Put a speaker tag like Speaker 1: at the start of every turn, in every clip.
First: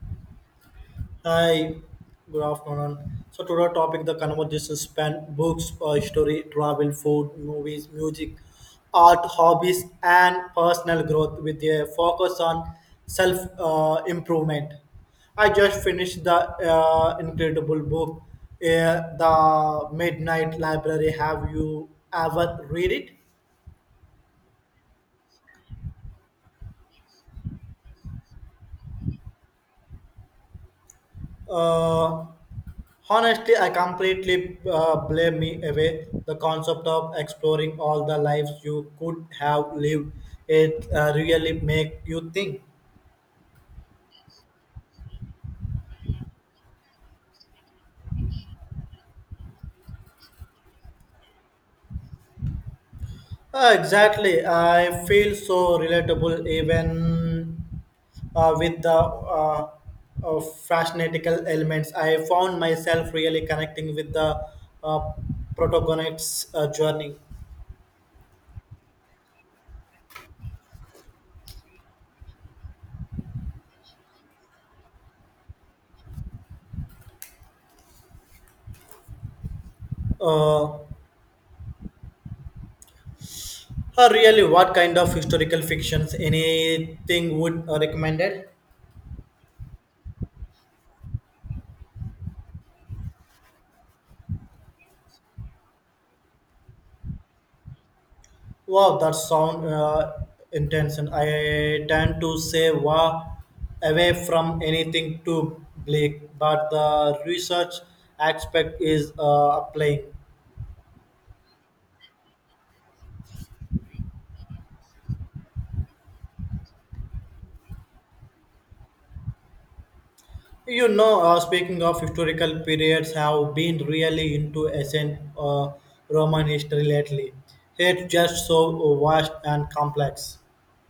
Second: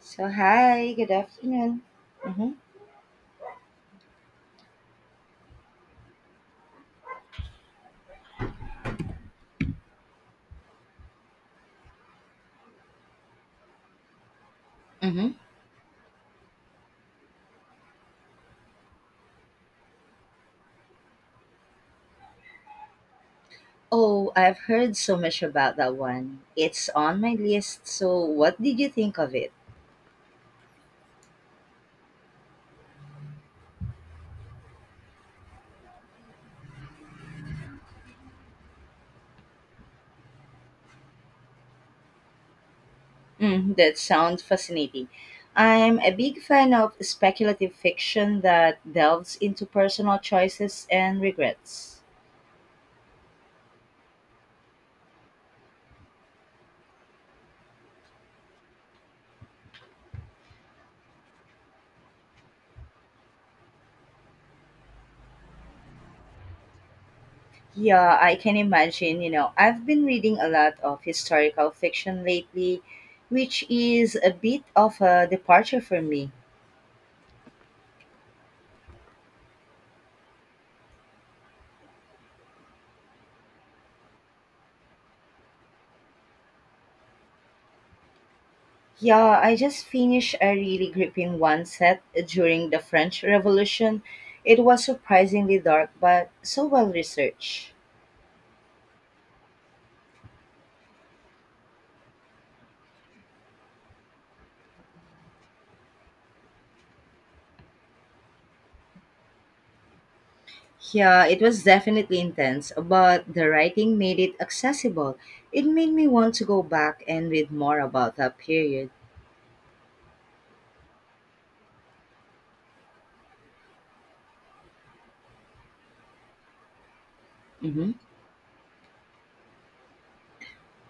Speaker 1: So, hi, good
Speaker 2: Hi,
Speaker 1: afternoon.
Speaker 2: good
Speaker 1: Hmm.
Speaker 2: afternoon. So today topic the conversation span books, story, travel, food, movies, music, art, hobbies, and personal growth with a focus on self improvement.
Speaker 1: Mm-hmm.
Speaker 2: I just finished the incredible book, The Midnight Library. Have you ever read it?
Speaker 1: Oh, I've heard so much about that one. It's on my list, so what did you think of it?
Speaker 2: Uh, Honestly, I completely blame me away. The concept of exploring all the lives you could have lived, it really make you think.
Speaker 1: Mm, that sounds fascinating. I'm a big fan of speculative fiction that delves into personal choices and regrets.
Speaker 2: Exactly, I feel so relatable even with the fascinatical elements. I found myself really connecting with the uh, protagonist's journey.
Speaker 1: Yeah, I can imagine. You know, I've been reading a lot of historical fiction lately, which is a bit of a departure for me.
Speaker 2: Uh, really, what kind of historical fictions anything would recommended?
Speaker 1: Yeah, I just finished a really gripping one set during the French Revolution. It was surprisingly dark, but so well researched.
Speaker 2: Wow, that sound intense. And I tend to say wow away from anything too bleak, but the research aspect is applying.
Speaker 1: Yeah, it was definitely intense, but the writing made it accessible. It made me want to go back and read more about that period.
Speaker 2: You know, speaking of historical periods, have been really into ancient Roman history lately.
Speaker 1: Hmm.
Speaker 2: It's just so vast and complex.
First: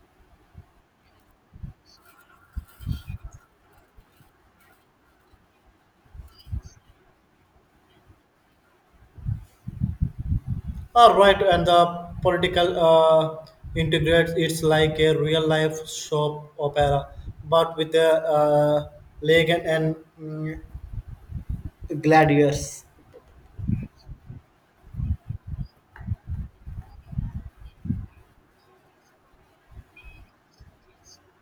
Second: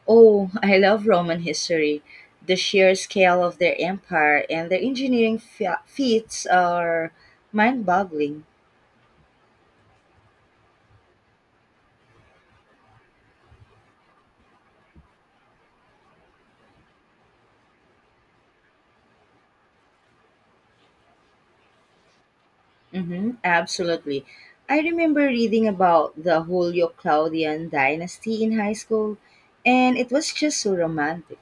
Speaker 1: Oh, I love Roman history. The sheer scale of their empire and their engineering feats are mind boggling.
Speaker 2: All right, and the political integrates it's like a real life soap opera, but with a Legan and mm, Gladius.
Speaker 1: Mm-hmm, absolutely. I remember reading about the Julio Claudian dynasty in high school, and it was just so romantic.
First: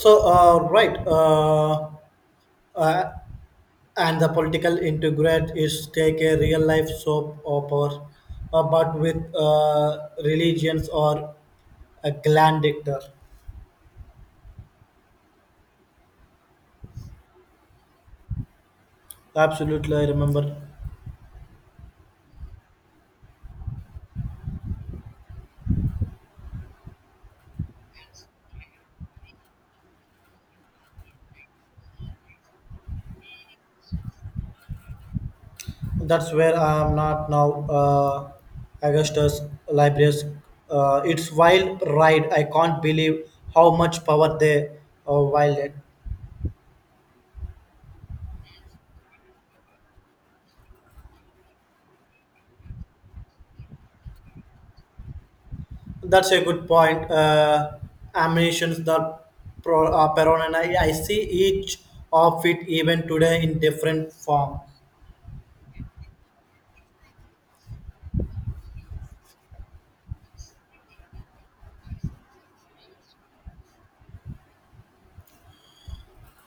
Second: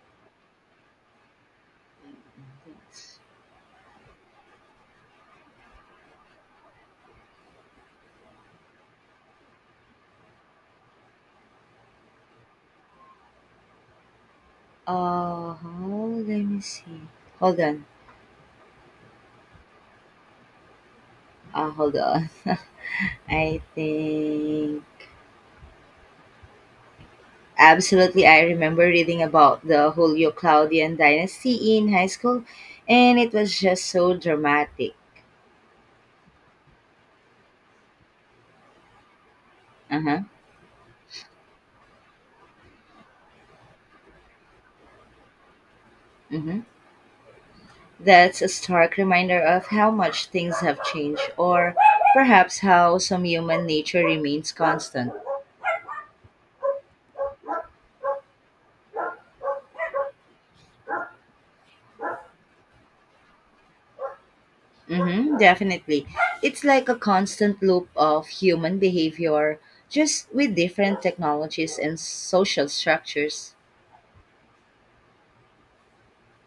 Speaker 2: So, right, uh, and the political integrate is take a real life soap opera, but with religions or a gland dictator.
Speaker 1: Oh, Let me see. Hold on.
Speaker 2: Absolutely, I remember.
Speaker 1: Hold on. I think absolutely I remember reading about the Julio Claudian dynasty in high school, and it was just so dramatic.
Speaker 2: That's where I am not now. Augustus
Speaker 1: Uh huh.
Speaker 2: Libraries. It's wild ride. I can't believe how much power they wild.
Speaker 1: Mm-hmm. That's a stark reminder of how much things have changed, or perhaps how some human nature remains constant.
Speaker 2: That's a good point. Ammunitions the pro, Peron I see each of it even today in different form.
Speaker 1: Mm-hmm, definitely. It's like a constant loop of human behavior, just with different technologies and social structures.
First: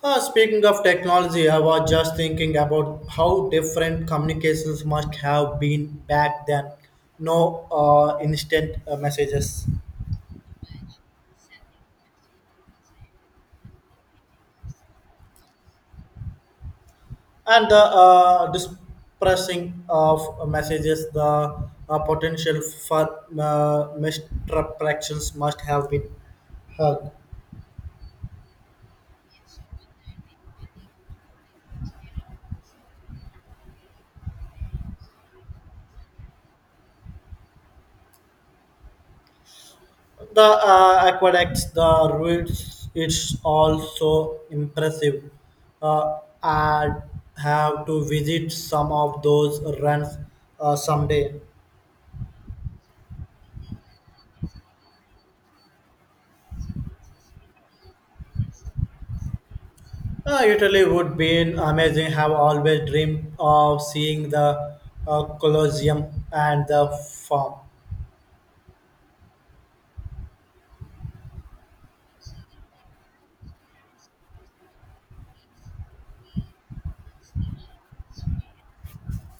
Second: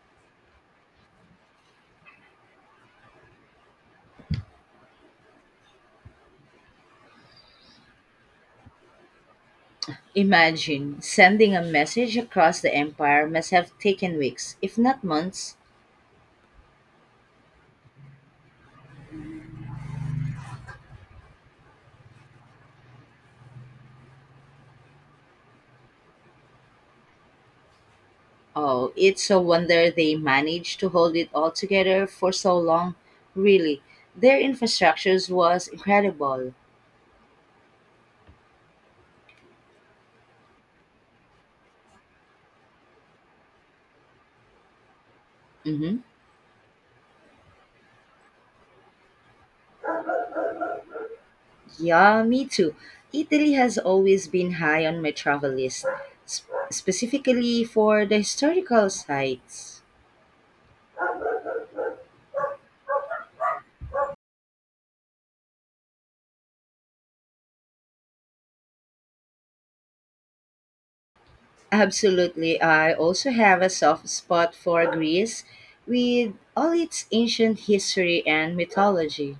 Speaker 2: Speaking of technology, I was just thinking about how different communications must have been back then. No instant messages.
Speaker 1: Imagine sending a message across the empire must have taken weeks, if not months.
Speaker 2: And the dispersing of messages the potential for misdirections must have been uh,
Speaker 1: Oh, it's a wonder they managed to hold it all together for so long. Really, their infrastructures was incredible.
Speaker 2: the aqueducts the routes it's also impressive
Speaker 1: Hmm.
Speaker 2: uh, I have to visit some of those runs someday.
Speaker 1: Yeah, me too. Italy has always been high on my travel list, specifically for the historical sites.
Speaker 2: Italy would be an amazing. Have always dreamed of seeing the Colosseum and the Forum.
Speaker 1: Absolutely, I also have a soft spot for Greece with all its ancient history and mythology.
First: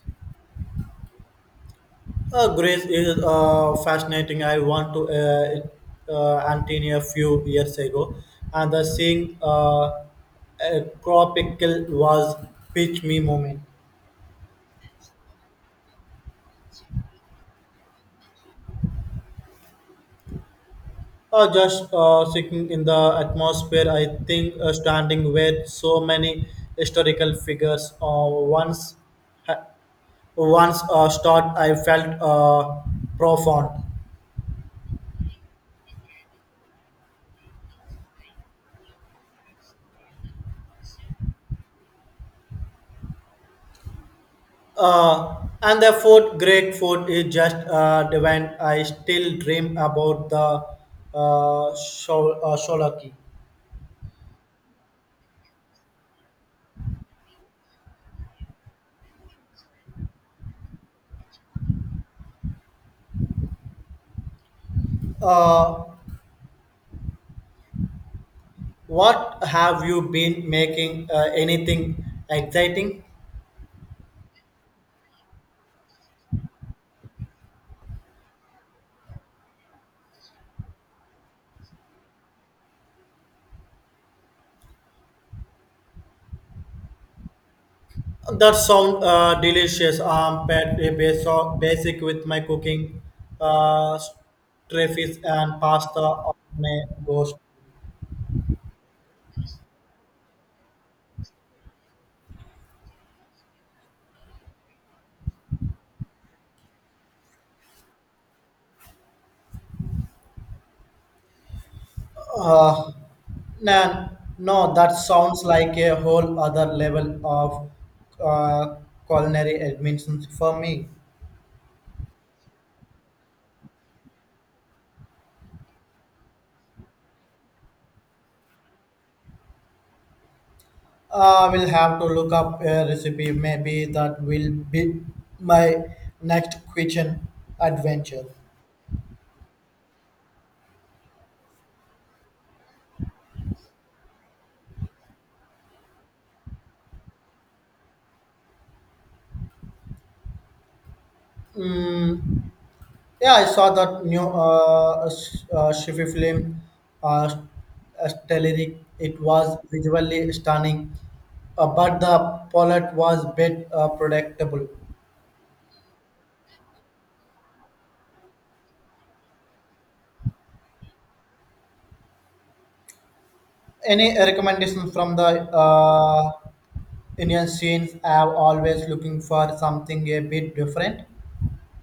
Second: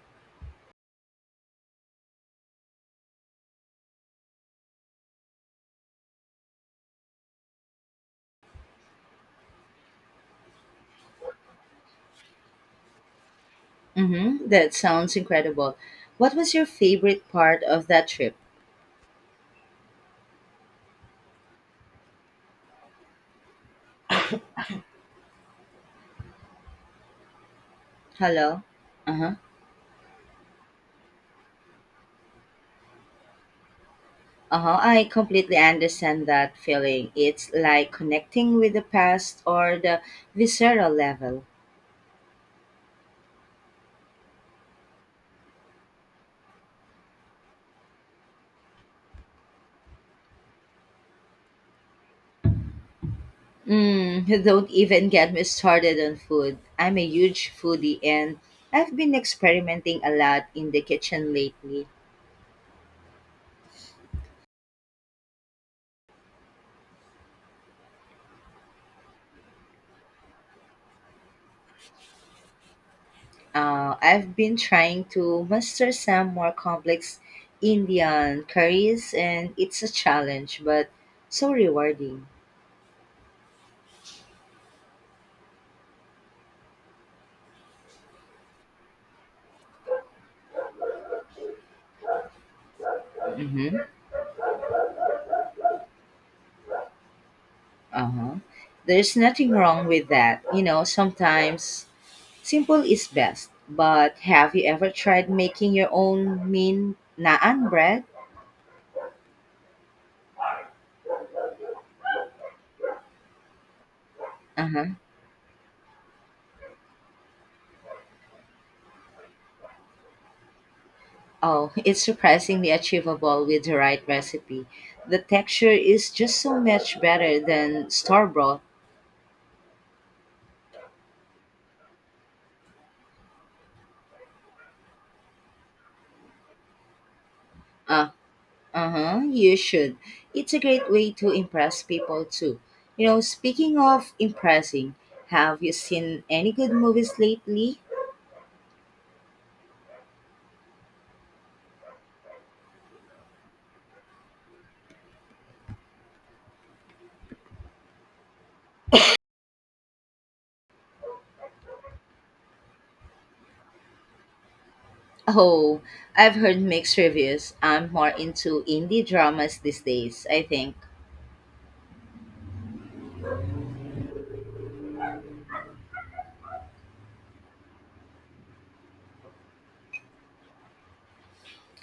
Speaker 2: Greece is fascinating. I went to Antonia a few years ago, and the seeing Acropical was pitch me moment.
Speaker 1: Hmm, that sounds incredible. What was your favorite part of that trip?
Speaker 2: Just sitting in the atmosphere, I think standing with so many historical figures.
Speaker 1: Hello.
Speaker 2: Once,
Speaker 1: Uh-huh.
Speaker 2: ha- once start, I felt profound.
Speaker 1: Uh-huh. I completely understand that feeling. It's like connecting with the past or the visceral level.
Speaker 2: Uh, and the fourth great food is just divine. I still dream about the sholaki.
Speaker 1: Mm, don't even get me started on food. I'm a huge foodie and I've been experimenting a lot in the kitchen lately.
Speaker 2: Uh, what have you been making? Anything exciting?
Speaker 1: I've been trying to master some more complex Indian curries and it's a challenge but so rewarding.
Speaker 2: That sound delicious. I'm pretty basic with my cooking.
Speaker 1: Mm-hmm.
Speaker 2: Stray fish and pasta on my ghost.
Speaker 1: Uh-huh. There's nothing wrong with that. You know, sometimes simple is best. But have you ever tried making your own mean naan bread?
Speaker 2: Uh, nah, no,
Speaker 1: Uh-huh.
Speaker 2: that sounds like a whole other level of uh, culinary admissions for me.
Speaker 1: Oh, it's surprisingly achievable with the right recipe. The texture is just so much better than store bought.
Speaker 2: I will have to look up a recipe. Maybe that will be my next kitchen
Speaker 1: Uh,
Speaker 2: adventure.
Speaker 1: uh-huh. You should. It's a great way to impress people too. You know, speaking of impressing, have you seen any good movies lately?
Speaker 2: Yeah, I saw that new Shifi film, uh, Stellaric. It was visually stunning, but the plot was bit predictable.
Speaker 1: Oh, I've heard mixed reviews. I'm more into indie dramas these days, I think.
Speaker 2: Any recommendation from the Indian scenes? I'm always looking for something a bit different.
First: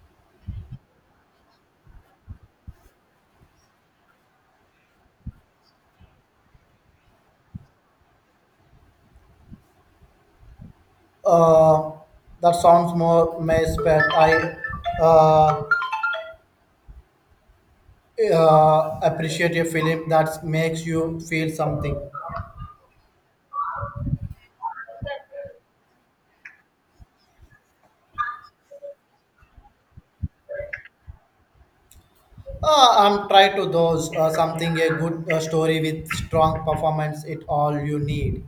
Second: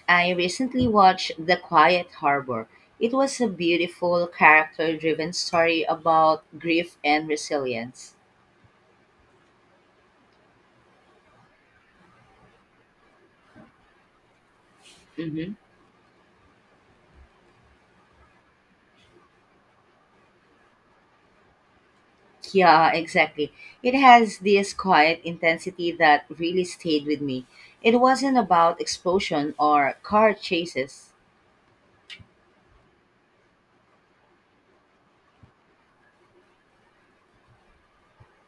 Speaker 1: I recently watched The Quiet Harbor. It was a beautiful, character driven story about grief and resilience.
Speaker 2: Uh, that sounds more maze, but I
Speaker 1: Hmm.
Speaker 2: uh, appreciate a film that makes you feel something.
Speaker 1: Yeah, exactly. It has this quiet intensity that really stayed with me. It wasn't about explosion or car chases.
Speaker 2: I'm trying to those something a good story with strong performance. It all you need.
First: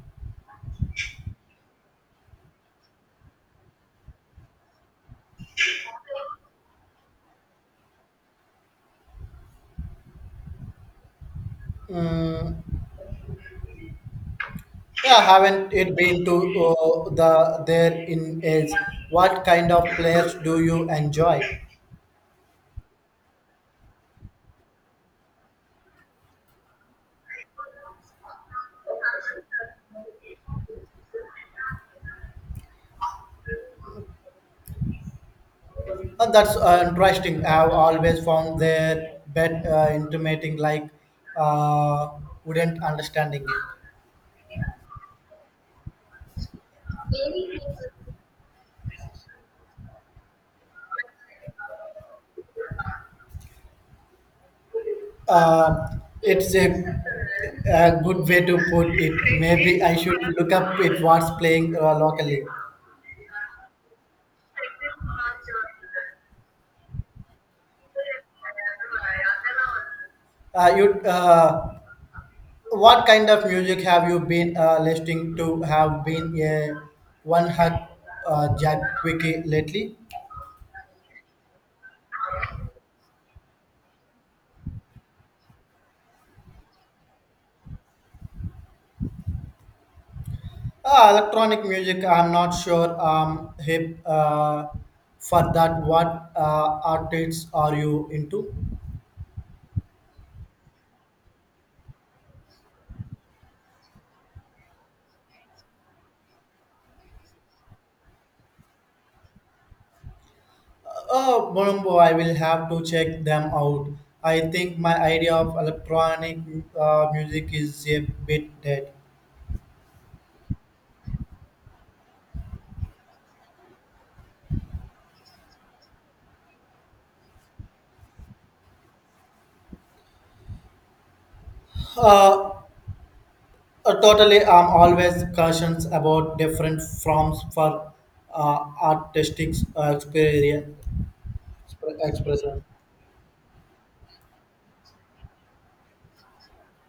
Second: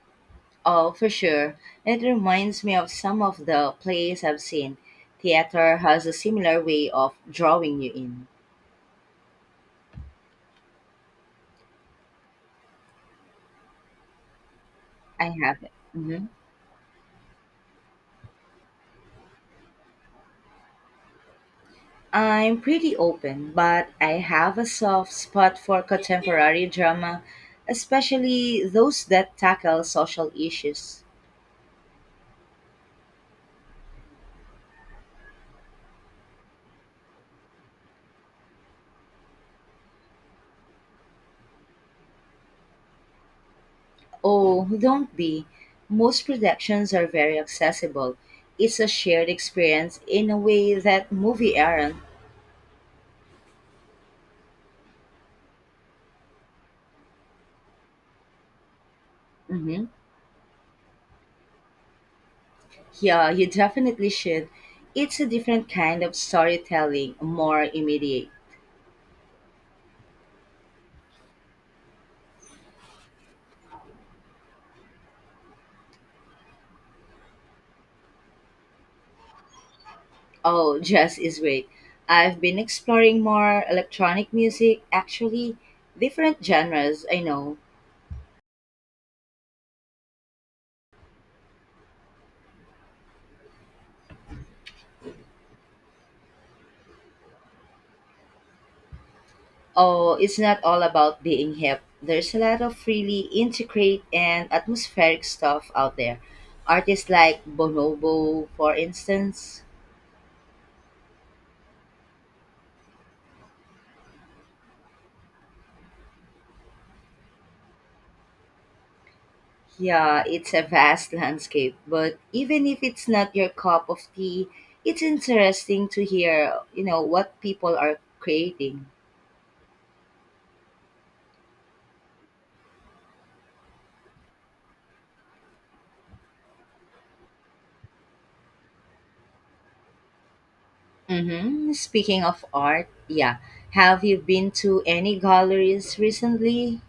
Speaker 1: Oh, for sure. It reminds me of some of the plays I've seen. Theater has a similar way of drawing you in.
Speaker 2: Yeah,
Speaker 1: I have
Speaker 2: haven't
Speaker 1: it.
Speaker 2: it been
Speaker 1: Mhm.
Speaker 2: to the there in age? What kind of players do you enjoy?
Speaker 1: I'm pretty open, but I have a soft spot for contemporary drama, especially those that tackle social issues.
Speaker 2: That's interesting. I've always found their bet intimating like uh, wouldn't understanding it.
Speaker 1: Oh, don't be. Most productions are very accessible. It's a shared experience in a way that movie aren't.
Speaker 2: Uh, it's a good way to put it. Maybe
Speaker 1: Mhm.
Speaker 2: I should look up it what's playing locally.
Speaker 1: Yeah, you definitely should. It's a different kind of storytelling, more immediate.
Speaker 2: Uh, you, uh, what kind of music have you been listening to? Have been a one hot jack quickie lately?
Speaker 1: Oh, jazz is great. I've been exploring more electronic music, actually, different genres, I know.
Speaker 2: Electronic music, I'm not sure hip for that. What artists are you into?
Speaker 1: Oh, it's not all about being hip. There's a lot of really intricate and atmospheric stuff out there. Artists like Bonobo, for instance.
Speaker 2: Oh, Bonumbo, I will have to check them out. I think my idea of electronic music is a bit dead.
Speaker 1: Yeah, it's a vast landscape, but even if it's not your cup of tea, it's interesting to hear, you know, what people are creating.
Speaker 2: Uh, totally, I'm always cautious about different forms for artistic
Speaker 1: Mm-hmm. Speaking of
Speaker 2: expression.
Speaker 1: art, yeah, have you been to any galleries recently?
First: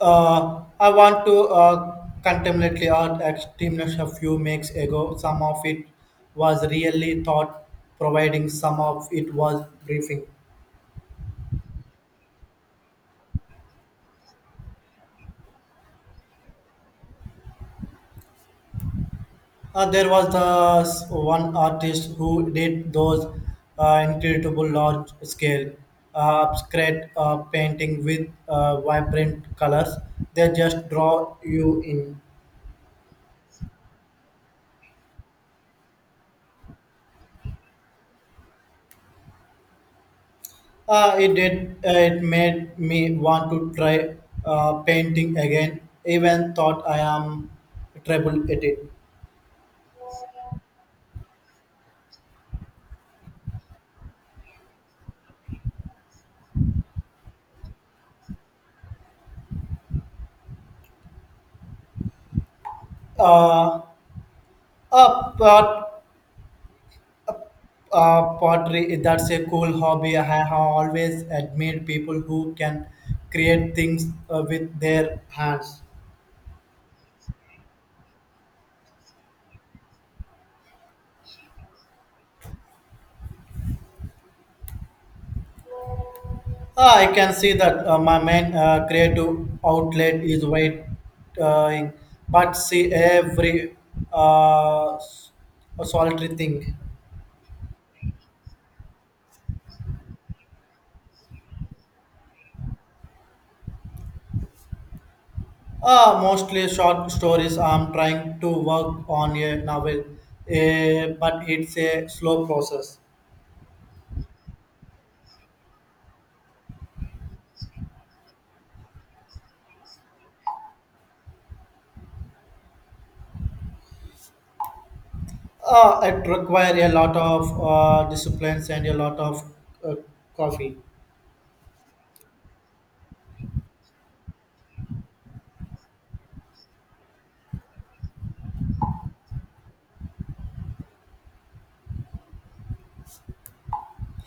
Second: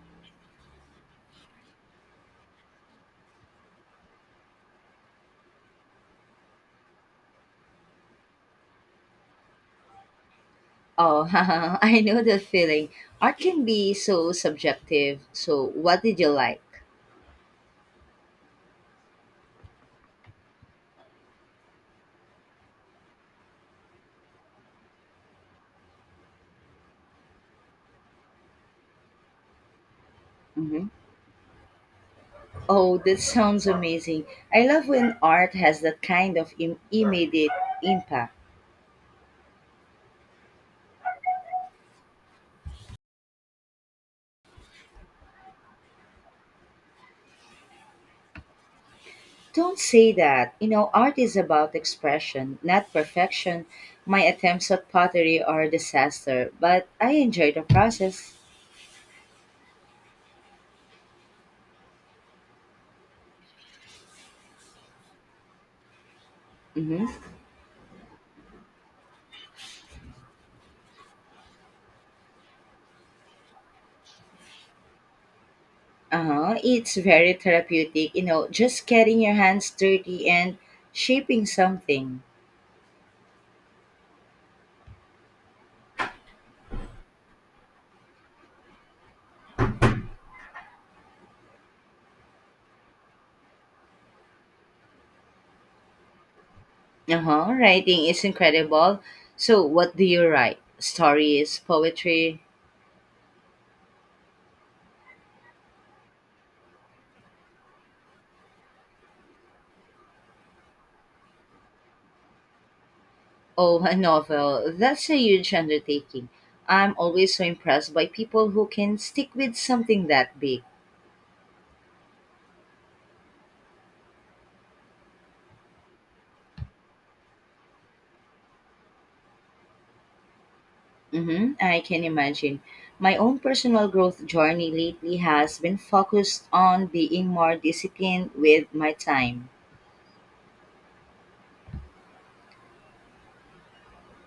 Speaker 2: I want to contemporary art extremists a few weeks ago. Some of it was really thought providing, some of it was briefing.
Speaker 1: Oh, I know that feeling. Art can be so subjective. So, what did you like?
Speaker 2: There was this one artist who did those incredible large scale abstract painting with vibrant colors. They
Speaker 1: Hmm.
Speaker 2: just draw you in.
Speaker 1: Oh, that sounds amazing. I love when art has that kind of immediate impact.
Speaker 2: It did. It made me want to try painting again. Even thought I am terrible at it.
Speaker 1: Don't say that. You know, art is about expression, not perfection. My attempts at pottery are a disaster, but I enjoy the process.
Speaker 2: Uh, uh, pot,
Speaker 1: Mm-hmm.
Speaker 2: pottery. That's a cool hobby. I have always admired people who can create things with their hands.
Speaker 1: Uh-huh. It's very therapeutic, you know, just getting your hands dirty and shaping something.
Speaker 2: Ah, I can see that my main creative outlet is writing, but see every uh, s- solitary thing.
Speaker 1: Uh-huh. Writing is incredible. So, what do you write? Stories, poetry,
Speaker 2: Mostly short stories. I'm trying to work on a novel, but it's a slow process.
Speaker 1: oh, a novel. That's a huge undertaking. I'm always so impressed by people who can stick with something that big.
Speaker 2: It requires a lot of disciplines and a lot of uh, coffee.
Speaker 1: Mm-hmm, I can imagine. My own personal growth journey lately has been focused on being more disciplined with my time.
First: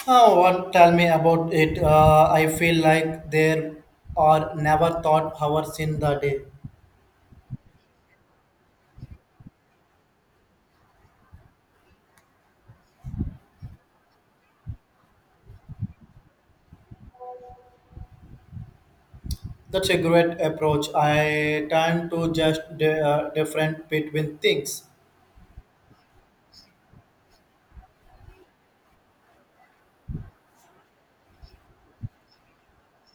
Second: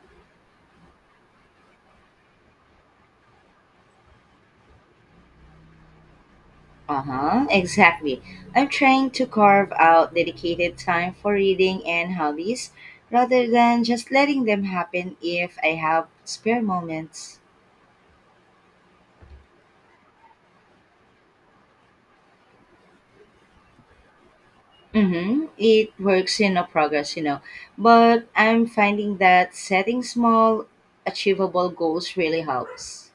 Speaker 2: Oh, one tell me about it. I feel like there are never thought hours in the day.
Speaker 1: Uh huh, exactly. I'm trying to carve out dedicated time for reading and hobbies rather than just letting them happen if I have spare moments.
Speaker 2: That's a great approach. I tend to just different between things.
Speaker 1: Mm-hmm. It works in a progress, you know. But I'm finding that setting small, achievable goals really helps.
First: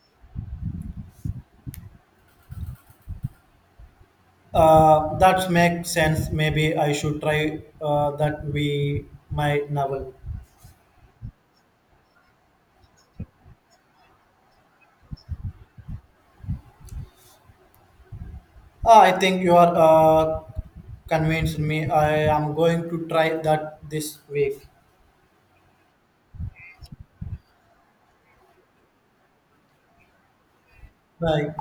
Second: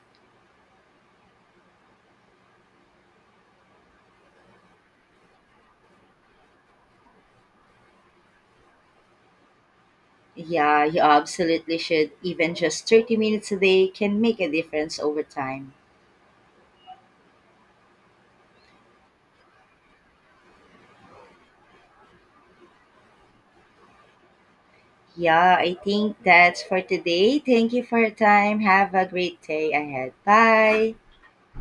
Speaker 2: That makes sense. Maybe I should try that we my novel.
Speaker 1: Yeah, you absolutely should. Even just 30 minutes a day can make a difference over time.
Speaker 2: Ah, I think you are convinced me. I am going to try that this week.
Speaker 1: Yeah, I think that's for today. Thank you for your time. Have a great day ahead. Bye.
Speaker 2: Bye.